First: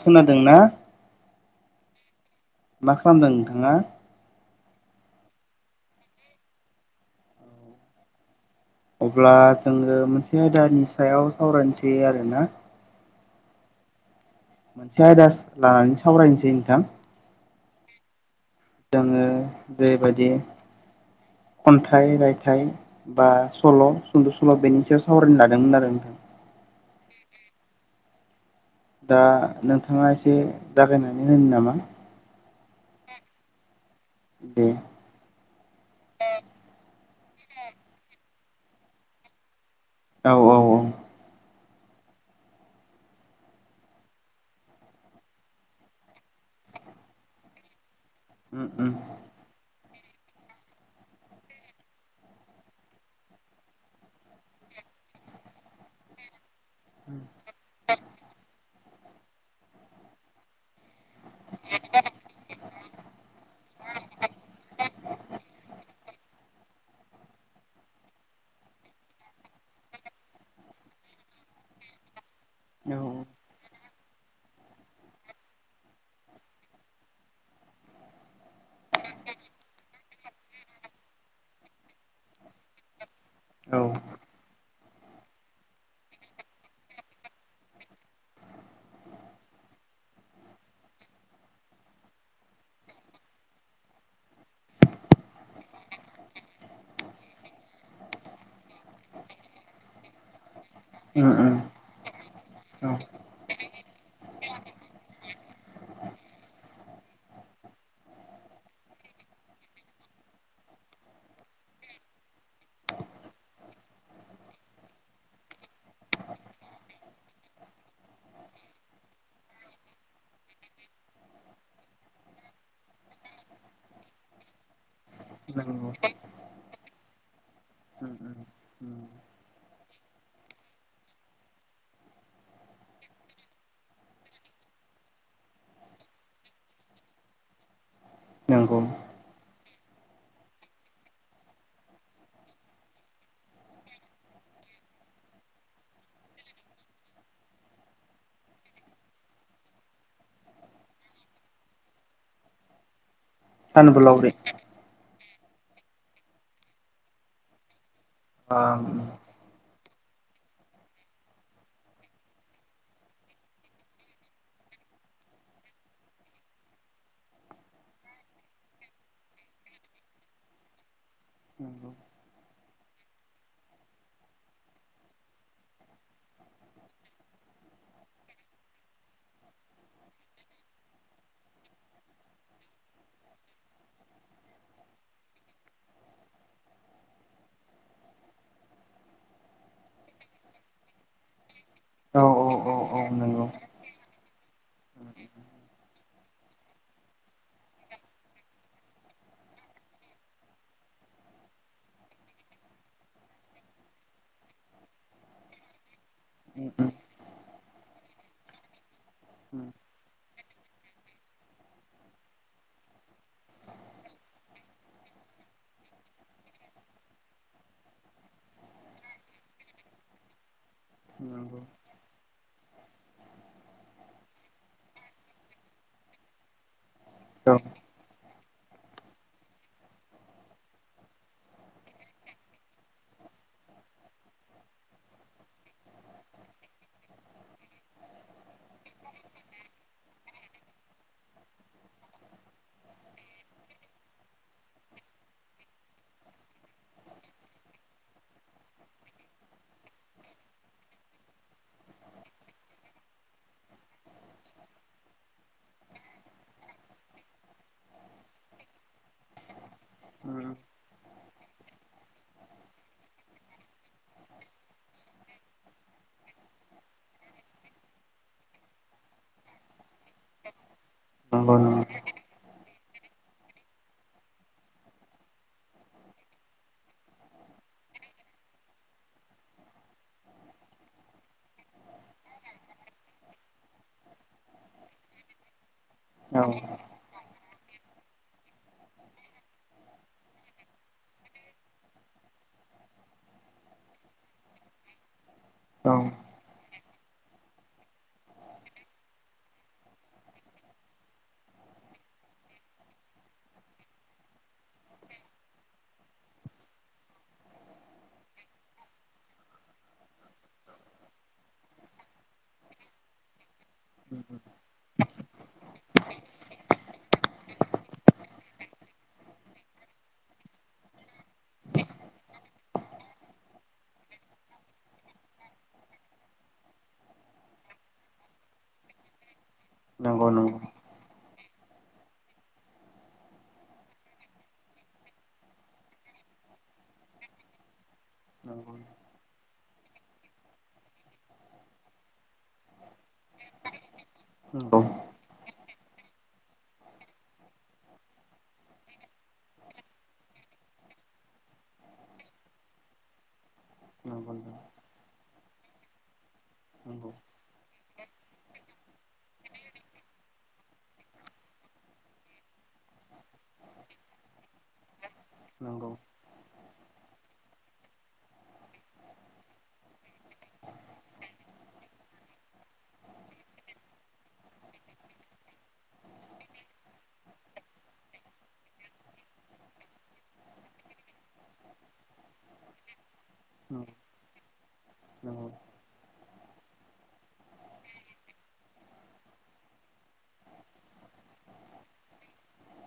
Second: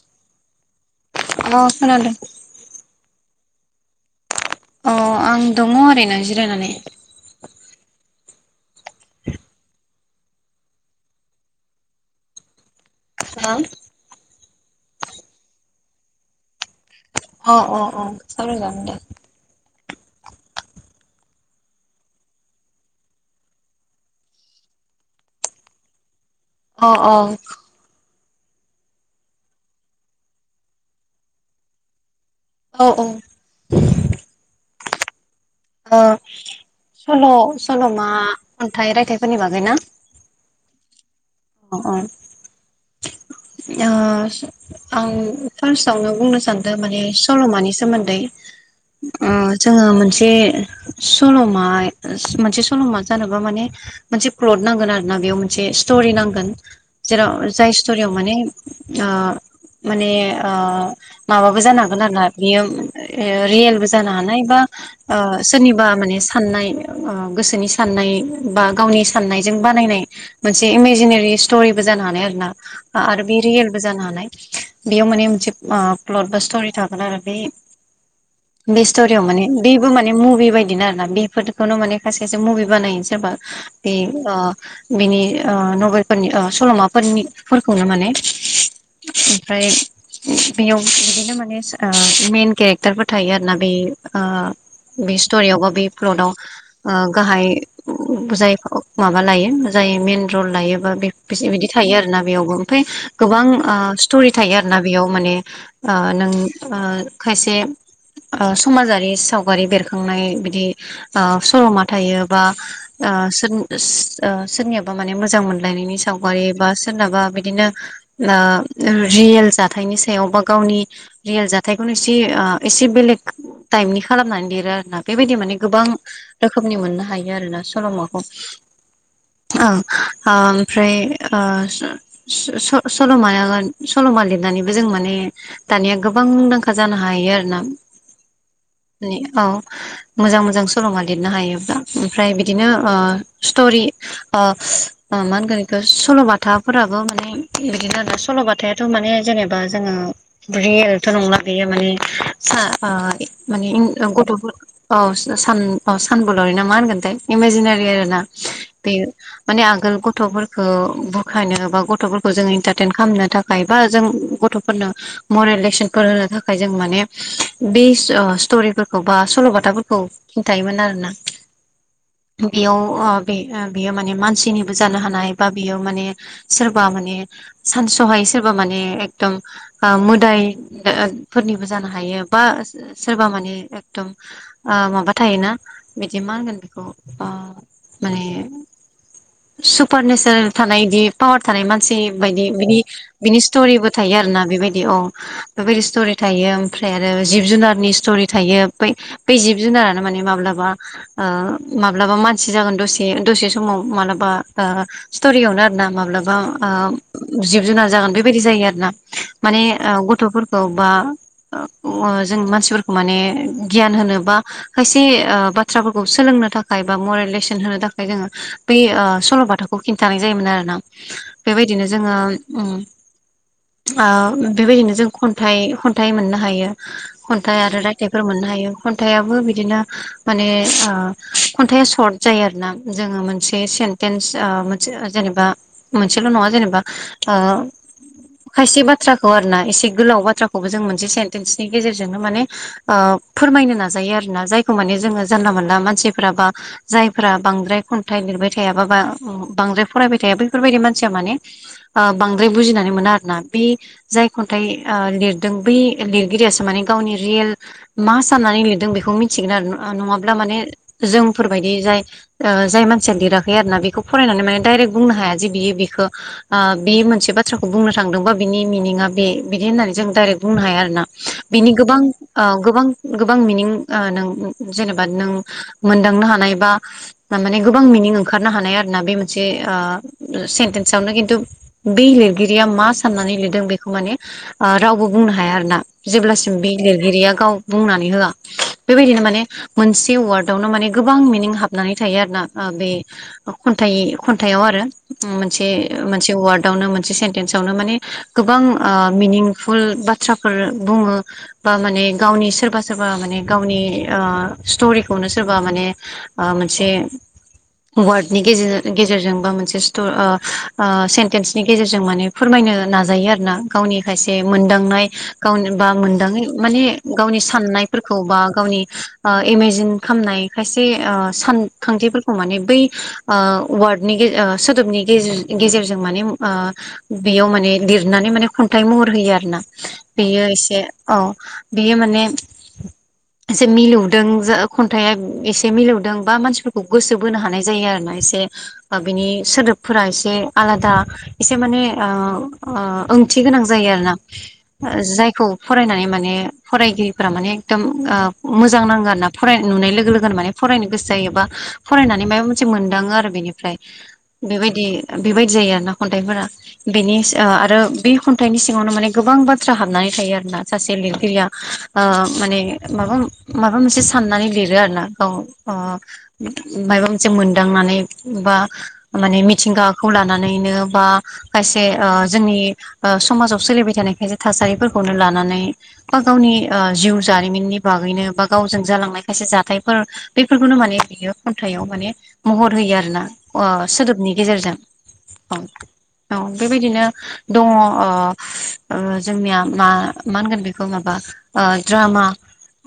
खोनादोंना हेलौ खोनादों। मा खालामदों नोंथाङा? अ आं दङ ओरैनो जिरायनानै। अब्ला जोङो मोनसे आयदानि सायाव सावरायनोसै आरोना। [unintelligible] मोनसे आयदा लानानै सावरायनोसै नोंथां। अ अ अ जागोन दे। जोङो जेरैबायदि खन्थाइ रायथाइ। बा सल' सुंद' सल' बेनि सायाव सावरायनो लादोंमोन आरो नोंथां। अ अ। दा नोंथाङा एसे जागायनानै होनो नामा। औ औ। उम। ओ सल' सल'मा अन्थाइ रायथाइफोरनि बागै ना? औ औ। औ औ। अ अ। ओ आं फार्स्टआवनो बुंनो सान्दों माने सल'मानि सोमोन्दै। उम उम। ओ जोङो मोनसे सल'मा मोनसे सल'मा जानोबा माने। मोनसे क्लद नांगोन आरोना बेयाव मोनसे स्टरि नांगोन। जेराव जाय स्ट'रियाव माने आ माने आ माबाबो जानो हागोन आरोना बियो रियेलबो जानो हानाय बा ओ सोरनिबा मानेस साननाय आ गोसोनि साननाय बा गावनि साननायजों बानायनाय मोनसे इमेजिनेरि स्ट'रिबो जानो हानाय आरोना औ आरो बे रियेलबो जानो हानाय बेयाव माने मोनसे आ प्लट बा स्ट'रि थागोन आरो बे [inaudible] बे स्ट'रियाव माने बेबो माने मुभि बायदिना आर ना बेफोरखौनो माने खासेयासो मुभि बानायो सोरबा औ बे ओ बिनि नभेलफोरनि सल'माफोरनिफोरखौनो माने [inaudible] ओमफ्राय बेयाव बिदिनो माने मइेन केरेक्टारफोर थायो आरोना बे बे स्ट'रियावबो बे फ्लदआव आं गाहाय जाय माबा लायो जाय मेन रल लायो। बे उम उम बेसोरबायदि थायो आरोना बेयावबो ओमफ्राय औ गोबां ओ स्टरि थायो आरोना बेयाव माने ओ नों ओ खायसे ओ समाजारि सावगारि बेरखांनाय बिदि आं सल'मा थायो बा ओ सोद-सो-सो-सोरनियाबा माने मोजां मोनलायनायनि सावगारि बा सोरनाबा बिदिनो रियेल जाथायनि सायाव बा गावनि रियेल जाथायखौनो एसे एसे बेलेग टाइपनि खालामनानै दिरो आरो ना बेबायदि माने गोबां नंगौ रोखोमनि मोननो हायो आरोना उम सल'माखौ उम ओ औ ओमफ्राय ओ स-स सल'माया सल'मा लिरनानैबो जों माने दानिया गोबांदांखा जानो हायो आरो ना नंगौ मे औ मोजां मोजां सल'मा लिरनो हायोब्ला ओमफ्राय बिदिनो स्टरि मा होनगोन बेख सल'बाथाफोराबो माने बिदिनो आरो दा सल'बथायाथ' माने जेनेबा जोङो [unintelligible] ' नंला गैयो माने माने सानबोलावरि गथ'फोर औ सान औ सानबोलावरि ना मा होनगोनथाय इमेजिनारि आरो ना आ बे नंगौ माने आगोल गथ'फोरखौ बुरखायनो एबा गथ'फोरखौ खौ जों इन्टारटेन खालामनो थाखाय बा जों गथ'फोरनो मरेल लेसनफोर होनो थाखाय जों माने बे स्ट'रिफोरखौ बा सल'बाथाफोरखौ खिन्थायायोमोन आरो ना बेयाव बे बेयो माने मानसिनिबो जानो हानाय बा बियो माने सोरबा माने सानसहाय सोरबा माने एकदम मोदाय फोरनिबो जानो हायो बा सोरबा मानिे एकदम माबा थायोना बिदि मा होनगोन बेखौ माने सुपार नेचारेल थानाय बिदि पावार थानाय मानसि औ बायदि औ बिदि औ बिनि नंगौ स्ट'रिबो थायो आरो ना बेबायदि औ बेबायदि स्टरि थायो ओमफ्राय आरो जिब जुनारनि स्ट'रि थायो बै बे जिब जुनारानो माने माब्लाबा माब्लाबा मानसि जागोन दसे दसे समाव माब्लाबा ओ स्ट'रियावनो आरोना माब्लाबा नंगौ जिब जुनार जागोन बेबायदि जायो आरो ना माने औ गथ'फोरखौ बा जों मानसिफोरखौ माने गियान होनो बा खायसे बाथ्राफोरखौ ओ सोलोंनो थाखाय बा मरेल लेसन होनो थाखाय जोङो बे ओ सल'बाथाखौ खिन्थानाय जायोमोन आरोना नंगौ बेबायदिनो जोङो उम बेबायदिनो जों खन्थाइ खन्थाइ मोननो हायो नंगौ औ खन्थाइ आरो रायथाइफोर मोननो हायो खन्थाइाबो बिदिनो माने ओ खन्थाइा सर्ट जायो आरो ना जोङो मोनसे सेन्टेन्स मोनसे जेनेबा एसेल' नङा जेनेबा ओ खायसे बाथ्राखौ आरो ना एसे गोलाव बाथ्राखौबो जों मोनसे सेन्टेन्सनि गेजेरजोंनो माने फोरमायनो नाजायो आरोना जायखौ माने जोङो जानला मोनानला मानसिफ्राबा जायफोरा बांद्राय खन्थाइ लिरबाय थायााबा बा बांद्राय फरायबाय थाया बेफोरबायदि मानसिया माने ओ बांद्राय बुजिनानै मोना आरो ना बे जाय खन्थाइ लिरदों बै लिरगिरियासो माने गावनि रियेल मा साननानै लिरदों बेखौ मिथिगोन आरो नङाब्ला माने जोंफोरबायदि जाय जाय मानसिया लिराखै आरोना बेखौ फरायनानै माने दडायरेक्ट बुंनो हाया जे बियो बे ओ बे मोनसे बाथ्राखौ बुंनो थांदोंबा बिनि मिनिंआ बे बिदि होननानै जों डाइरेक बुंनो हाया आरो ना नंगौ बिनि नंगौ गोबां ओ गोबां गोबां मिनिं नों जेनेबा नों मोनदांनो हानाय बा माने गोबां मिनिं ओंखारनो हानाय आरोना बे मोनसे सेन सयावनो खिन्थु बे लिरगिरिया मा साननानै लिरदों बेखौ माने रावबो बुंनो हाया आरो ना नंगौ नंगौ जेब्लासिम बे लिर एिरिया गाव बुंनानै होआ बेबायदिनो माने मोनसे वार्डआवनो माने गोबां मिनिं हाबनानै थायो आरो ना बे खन्थाइ खन्थाइाव आरो मोनसे मोनसे वार्ड नो मोनसे सेन्टेन्स आावनो माने गोबां ओ मिनिंफुल बाथ्राफोर बुङो ओ माने गावनि सोरबा सोरबा माने गावनि ओ स्टरिखौनो सोरबा माने ओ मोनसे वार्डनि गेजेर गेजेरजों बा मोनसे स्टिर ओ ओ सेन्टेन्सनि गेजेरजों माने फोरमायनो नाजायो आर ना गावनि खायसे मोनदांनाय गाव बा मोनदाङै माने गावनि साननायफोरखौ बा गावनि इमेजिन खालामनाय खायसे ओ सानखांथिफोरखौ माने बै ओ वार्डनि सोदोबनि गेजे गेजेरजों माने ओ बेयाव माने लिरनानै माने खन्थाइ महर होयो आरोना। नंगौ बियो एसे अ बियो माने [inaudible] एसे मिलौदों जो खन्थाइया एसे मिलौदों बा मानसिफोरखौ गोसो बोनो हानाय जायो आरो ना एसे। ओ बिनि सोदोब फोरा एसे आलादा एसे माने ओ ओ ओंथि गोनां जायो आरोना। ओ जायखौ फरायनानै माने फरायगिरिफोरा माने एखदम ओ मोजां नांगो आरोना फराय नुनाय लोगो लोगोनो माने फरायनो गोसो जायो बा फरायनानै माबा मोनसे मोनदाङो आरो बेनिफ्राय। बेबायदि बेबायदि जायो आरो ना खन्थाइफोरा। बेनि ओ आरो बे खन्थाइनि सिङावनो माने गोबां बाथ्रा हाबनानै थायो आरोना सासे लिरगिरिया ओ माने माबा माबा मोनसे साननानै लिरो आरोना। औ ओ नंगौ मायबा मोनसे मोनदांनानै बा माने मिथिंगाखौ लानानैनो बा खायसे ओ जोंनि ओ समाजाव सोलिबाय थानाय खायसे थासारिफोरखौनो लानानै बा गावनि ओ जिउ जारिमिननि बागैनो बा गावजों जालांनाय खायसे जाथायफोर बेफोरखौनो माने बियो खन्थाइयाव माने महर होयो आरोना। [inaudible] [unintelligible] नि गेजेरजों औ औ बेबायदिनो दङ ओ ओ जोंनिया मा मा होनगोन बेखौ माबा ओ द्रामा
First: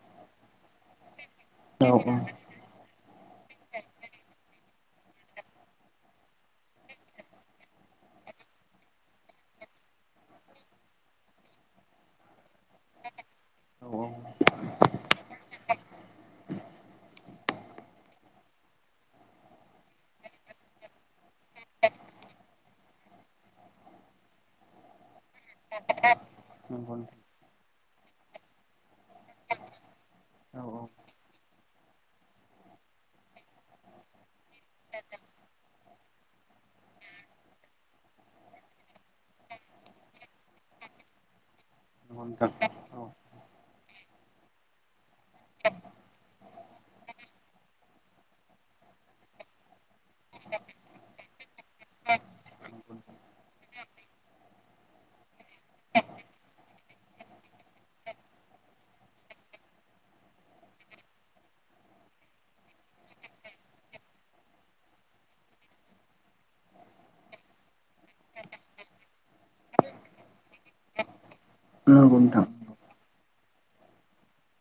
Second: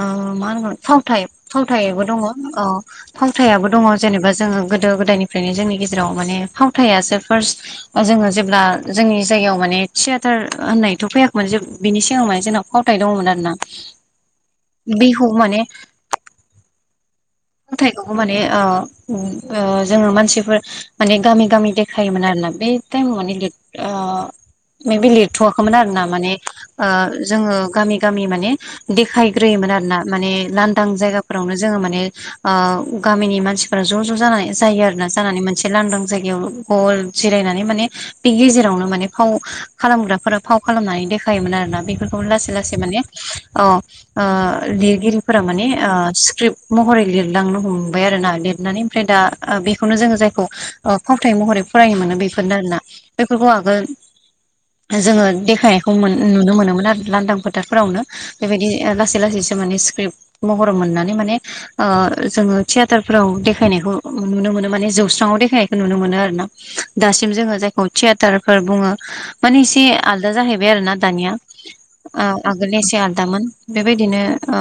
ओ मा होनगोन फावथाय। फावथायबो दङ औ फावथायाबो दङ जेनेबा जोङो गोदो गोदायनिफ्रायनो जोंनि गे जेराव माने फावथायासो फार्स्ट जोङो जेब्ला जोंनि जायगायाव माने थियेटार होननायथ' फैयाखैमोन जे बिनि सिगां माने जोंनाव फावथाय दंमोन आरो ना। औ। बिहु माने खुंथाइखौबो माने ओ उम ओ जोङो मानसिफोर माने गामि गामि देखायोमोन आरो ना बे टाइमाव माने ले ओ मे बेे लिरथ'वाखैमोन आरोना माने ओ नंगौ औ नंगौ जोङो गामि गामि माने देखायग्रोयोमोन आरोना माने लांदां जायगाफोरावनो जोङो माने ओ गामिनि मानसिफोरा ज' ज' जानाय जायो आरोना जानानै मोनसे लांदां जायगायाव गल जिरायनानै माने बेनि गेजेरावनो माने फाव खालामग्राफोरा फाव खालामनानै देखायोमोन आरोना। बेफोरखौ नोंथां लासै लासै माने औ अ ओ लिरगिरिफोरा माने ओ स्क्रिप्ट महरै लिरलांनो हमबाय आरोना लिरनानै ओमफ्राय दा बेखौनो जोङो जायखौ ओ फावथाय महरै फरायनो मोनो बेफोरनो आरोना नंगौ बेफोरखौ आगोल जोङो देखायनायखौ मोन नुनो मोनोमोन आरो लांदां फोथारफोरावनो। बेबायदि लासै लासैसो माने स्क्रिप्ट महर मोननानै माने ओ जोङो थियेटारफोराव देखायनायखौ नुनो मोनो माने जौस्राङाव देखायनायखौ नुनो मोनो आरो ना। दासिम जोङो जायखौ थियेटारफोर बुङो। माने इसे आलदा जाहैबाय आरोना दानिया। औ नोंथां आगोलनिया एसे आलदामोन बेबायदिनो ओ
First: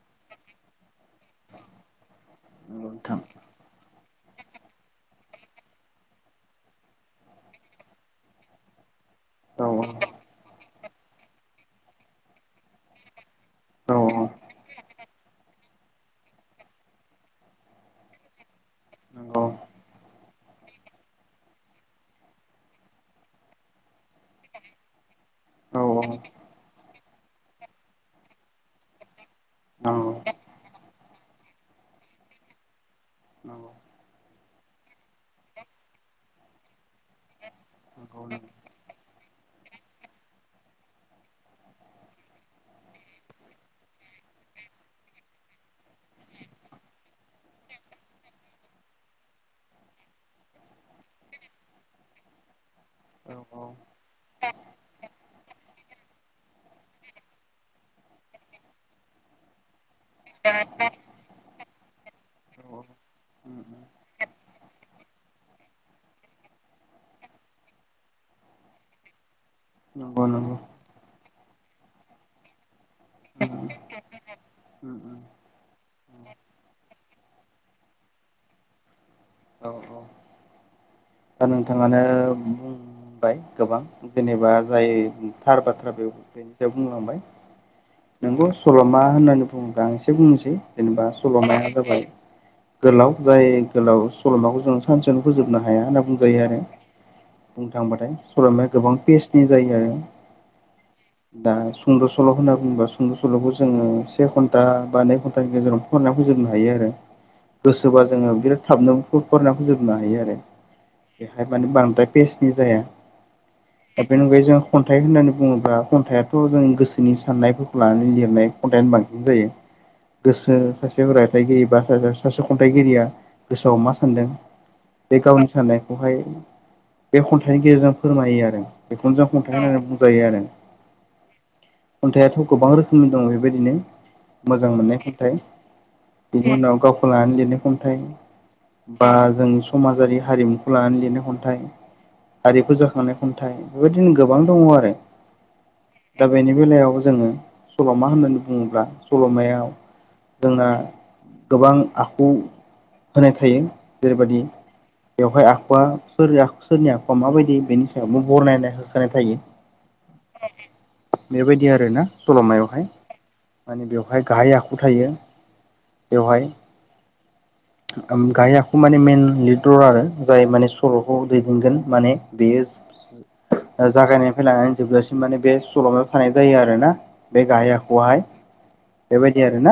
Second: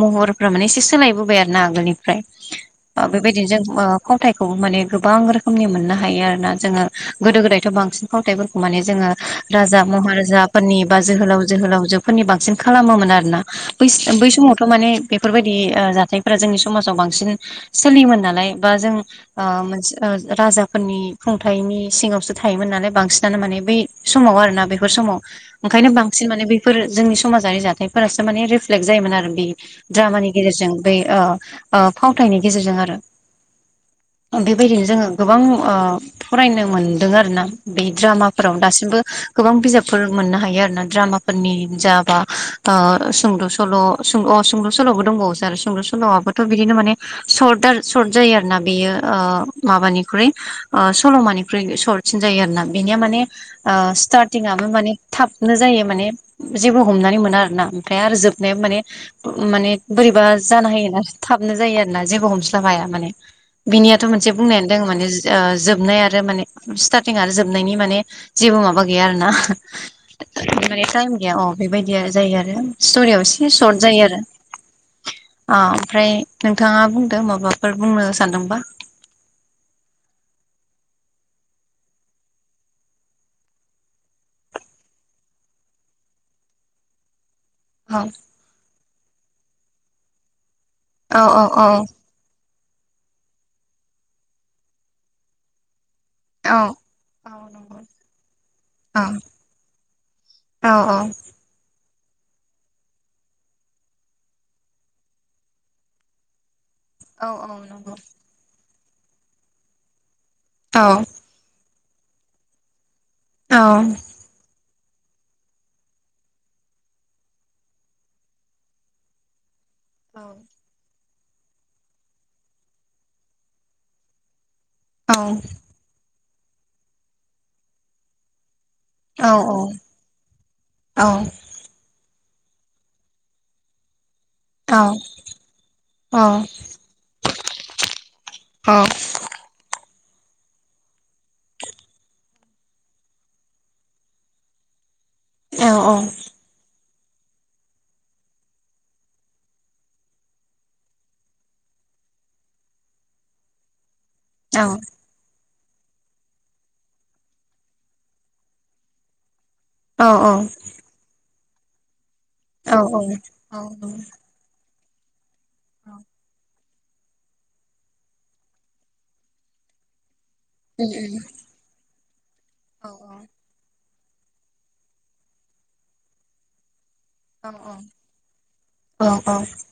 महरफोरा माने एसे सोलायबोबाय आरो ना आगोलनिफ्राय। नंगौ ओ नोंथां बेबायदिनो जों ओ फावथायखौ माने गोबां रोखोमनि मोननो हायो आरो ना जोङो। गोदो गोदायथ' बांसिन फावथायफोरखौ माने जोङो औ राजा महाराजाफोरनि बा जोहोलाव जोहोलावजो फोरनि बांसिन खालामोमोन आरोना बैस औ बै समावथ' माने बेफोरबायदि ओ जाथायफोरा जोंनि समाजाव बांसिन सोलियोमोन नालाय बा जों नंगौ ओ मोन ओ राजाफोरनि खुंथायनि सिंङावसो थायोमोन नालाय बांसिनानो माने बै समाव आरोना बेफोर समाव। औ ओंखायनो बांसिन माने बेफोर जोंनि समाजारि जाथायफोरासो माने रिफ्लेक्ट जायोमोन आरो बे नंगौ द्रामानि गेजेरजों ब फावथायनि गेजेरजों आरो। औ। बेबायदिनो जोङो गोबां ओ फरायनो मोनदों आरो ना बे नंगौ औ औ द्रामाफोराव दासिमबो गोबां बिजाबफोर मोननो हायो आरो ना द्रामा। नि जाबा सुंद' सल' सुंद' सल'। दंबावो आरो सुंद' सल'आबोथ' बिदिनो माने सर्ट आरो सर्ट जायो आरो ना बेयो माबानिख्रु सल'मानिख्रुइ सर्ट साबसिन जायो आरो ना बेनिया माने स्टारटिं आबो माने थाबनो जायो माने जेबो हमनानै मोना आरो ना ओमफ्राय आरो जोबनाया माने माने बोरैबा जानो हायो ना थाबनो जायो आरोना जेबो हमस्लाब हाया माने बिनियाथ' मोनसे बुंनायानो दङ माने जोबनाय आरो माने स्टार्टिं आरो जोबनायनि माने जेबो माबा गैया आरो ना। नंगौ नंगौ। टाइम गैया अ बेबायदिया जायो आरो स्ट'रियाव एसे सर्ट जायो आरो। उम उ [inaudible] अ ओमफ्राय नोंथाङा बुंदों माबाफोर बुंनो सानदोंबा? औ औ दा नोंथाङानो बुं बुंबाय गोबां जेनेबा जाय थार बाथ्रा बे बेनि सायाव बुंलांबाय। औ। नोंगौ सल'मा होननानै बुङोब्ला आं एसे बुंनोसै जेनेबा औ औ सल'माया जाबाय गोलाव जाय गोलाव सल'माखौ जों सानसेयावनो फोजोबनो हाया होनना बुंजायो औ आरो। औ बुंनो नंगौ थांबाथाय सल'माया गोबां औ पेेजनि जायो आरो। औ औ। दा सुंद' सल' होनना बुङोबा सुंद' सल'खौ जोङो से घन्टा बा नै घन्टानि गेजेराव फरायनायखौ जोबनो हायो आरो औ औ नंगौ गोसोबा जोङो बिराद थाबनो फरायनायखौ जोबनो हायो आरो। औ। बेहाय माने बांद्राय पेस्नि जाया। औ। दा बे अनगायै जों खन्थाइ होननानै बुङोब्ला खन्थाइआथ' जों गोसोनि साननायफोरखौ लानानै लिरनाय। कन्टेन्ट बांसिन जायो। औ गोसो सासे रायथाइगिरि बा सासे खन्थाइगिरिया गोसोआव मा सानदों बे गावनि साननायखौहाय बे खन्थाइनि गेजेरजों फोरमायो आरो। बेखौनो जों औ खन्थाय होननानै बुंजायो आरो। खन्थाइाथ' गोबां रोखोमनि दङ बेबायदिनो मोजां मोननाय खन्थाइ बिनि उनाव गावखौ लानानै लिरनाय खन्थाइ। बा जों समाजारि हारिमुखौ लानानै लिरनाय खन्थाइ। हारिखु जाखांनाय खन्थाइ बेबायदिनो गोबां दङ आरो। औ औ। दा बेनि बेलायाव जोङो सल'मा होननानै बुङोब्ला सल'मायाव जोंना गोबां आखु होनाय थायो जेरैबायदि औ। बेवहाय आखुआ सोरनि आखुवा माबायदि बेनि सायावबो बरनायनाय होखाय थायो। औ औ। बेबायदि आरोना सल'मायावहाय माने बेवहाय गाहाय आखु थायो बेवहाय। गाय आखु माने मइेन लिडर आरो जाय माने औ सल'खौ दैदेनगोन माने बेयो औ औ जागायनायनिफ्राय लानानै जोबजासिम माने बे सल'मायाव थानाय जायो आरो ना? बे औ गाहाय आखुयाहाय बेबायदि आरोना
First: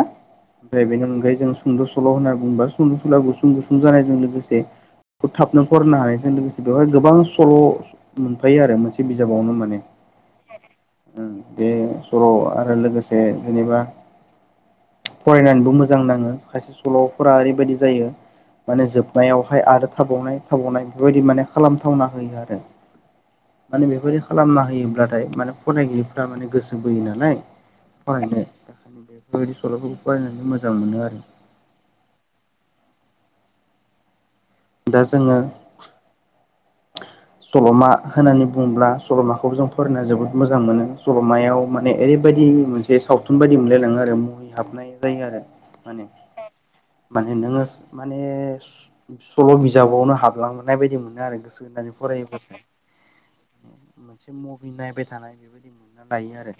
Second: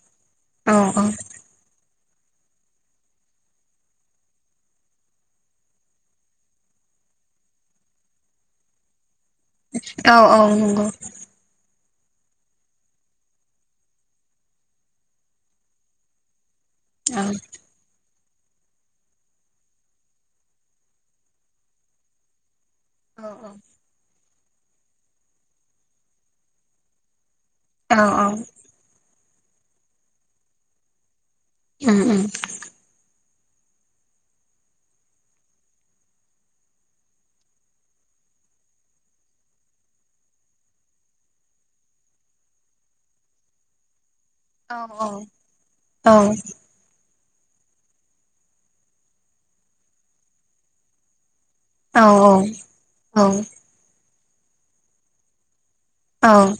औ ओमफ्राय औ बेनि अनगायै जों सुंद' सल' होनना बुंङोबा सुंद' सल' गुसुं गुसुं जानायजों लोगोसे थाबनो फरायनो हानायजों लोगोसे बेवहाय गोबां सल' मोनफायो आरो मोनसे बिजाबावनो। माने, औ नंगौ उम बे सल' आरो लोगोसे जेनेबा फरायनानैबो मोजां नाङो खायसे सल'फोरा ओरैबायदि जायो। माने जोबनायावहाय आरो थाबावनाय थाबावनाय बेफोरबायदि माने खालामथावना होयो आरो। औ औ। माने बेबायदि खालामना होयोब्लाथाय माने फरायगिरिफ्रा माने गोसो बोयो नालाय। औ औ फरायनो बेफोरबायदि सल'फोरखौ फरायनानै मोजां मोनो आरो। उ उ। दा जोङो सल'मा होननानै बुङोब्ला सल'माखौ जों फोरनो जोबोद मोजां मोनो, सल'मायाव माने ओरैबायदि मोनसे जे सावथुन बायदि मोनलायलाङो आरो मुहै औ हाबनाय औ औ जायो आरो औ माने। औ माने नोङो माने सल' बिजाबावनो हाबलांनाय बायदि मोनो आरो गोसो होनानै फरायोब्ला उम [inaudible] मोनसे महिनायबाय थानाय बेबायदि मोनो। लायो आरो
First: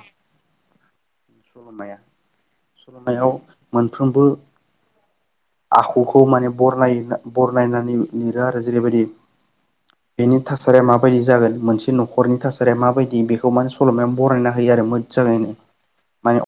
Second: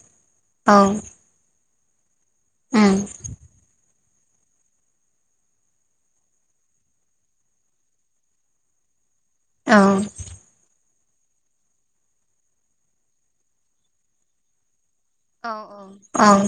[inaudible] सल'माया [inaudible] सल'मायाव मोन साफ्रोमबो आखुखौ माने बरनाय बरनायनानै लिरो आरो जेरैबायदि औ। बेनि थासारिया माबायदि जागोन मोनसे न'खरनि थासारिया माबायदि बेखौ माने सल'मायाायाव बरायना होयो आरो, मो औ औ औ।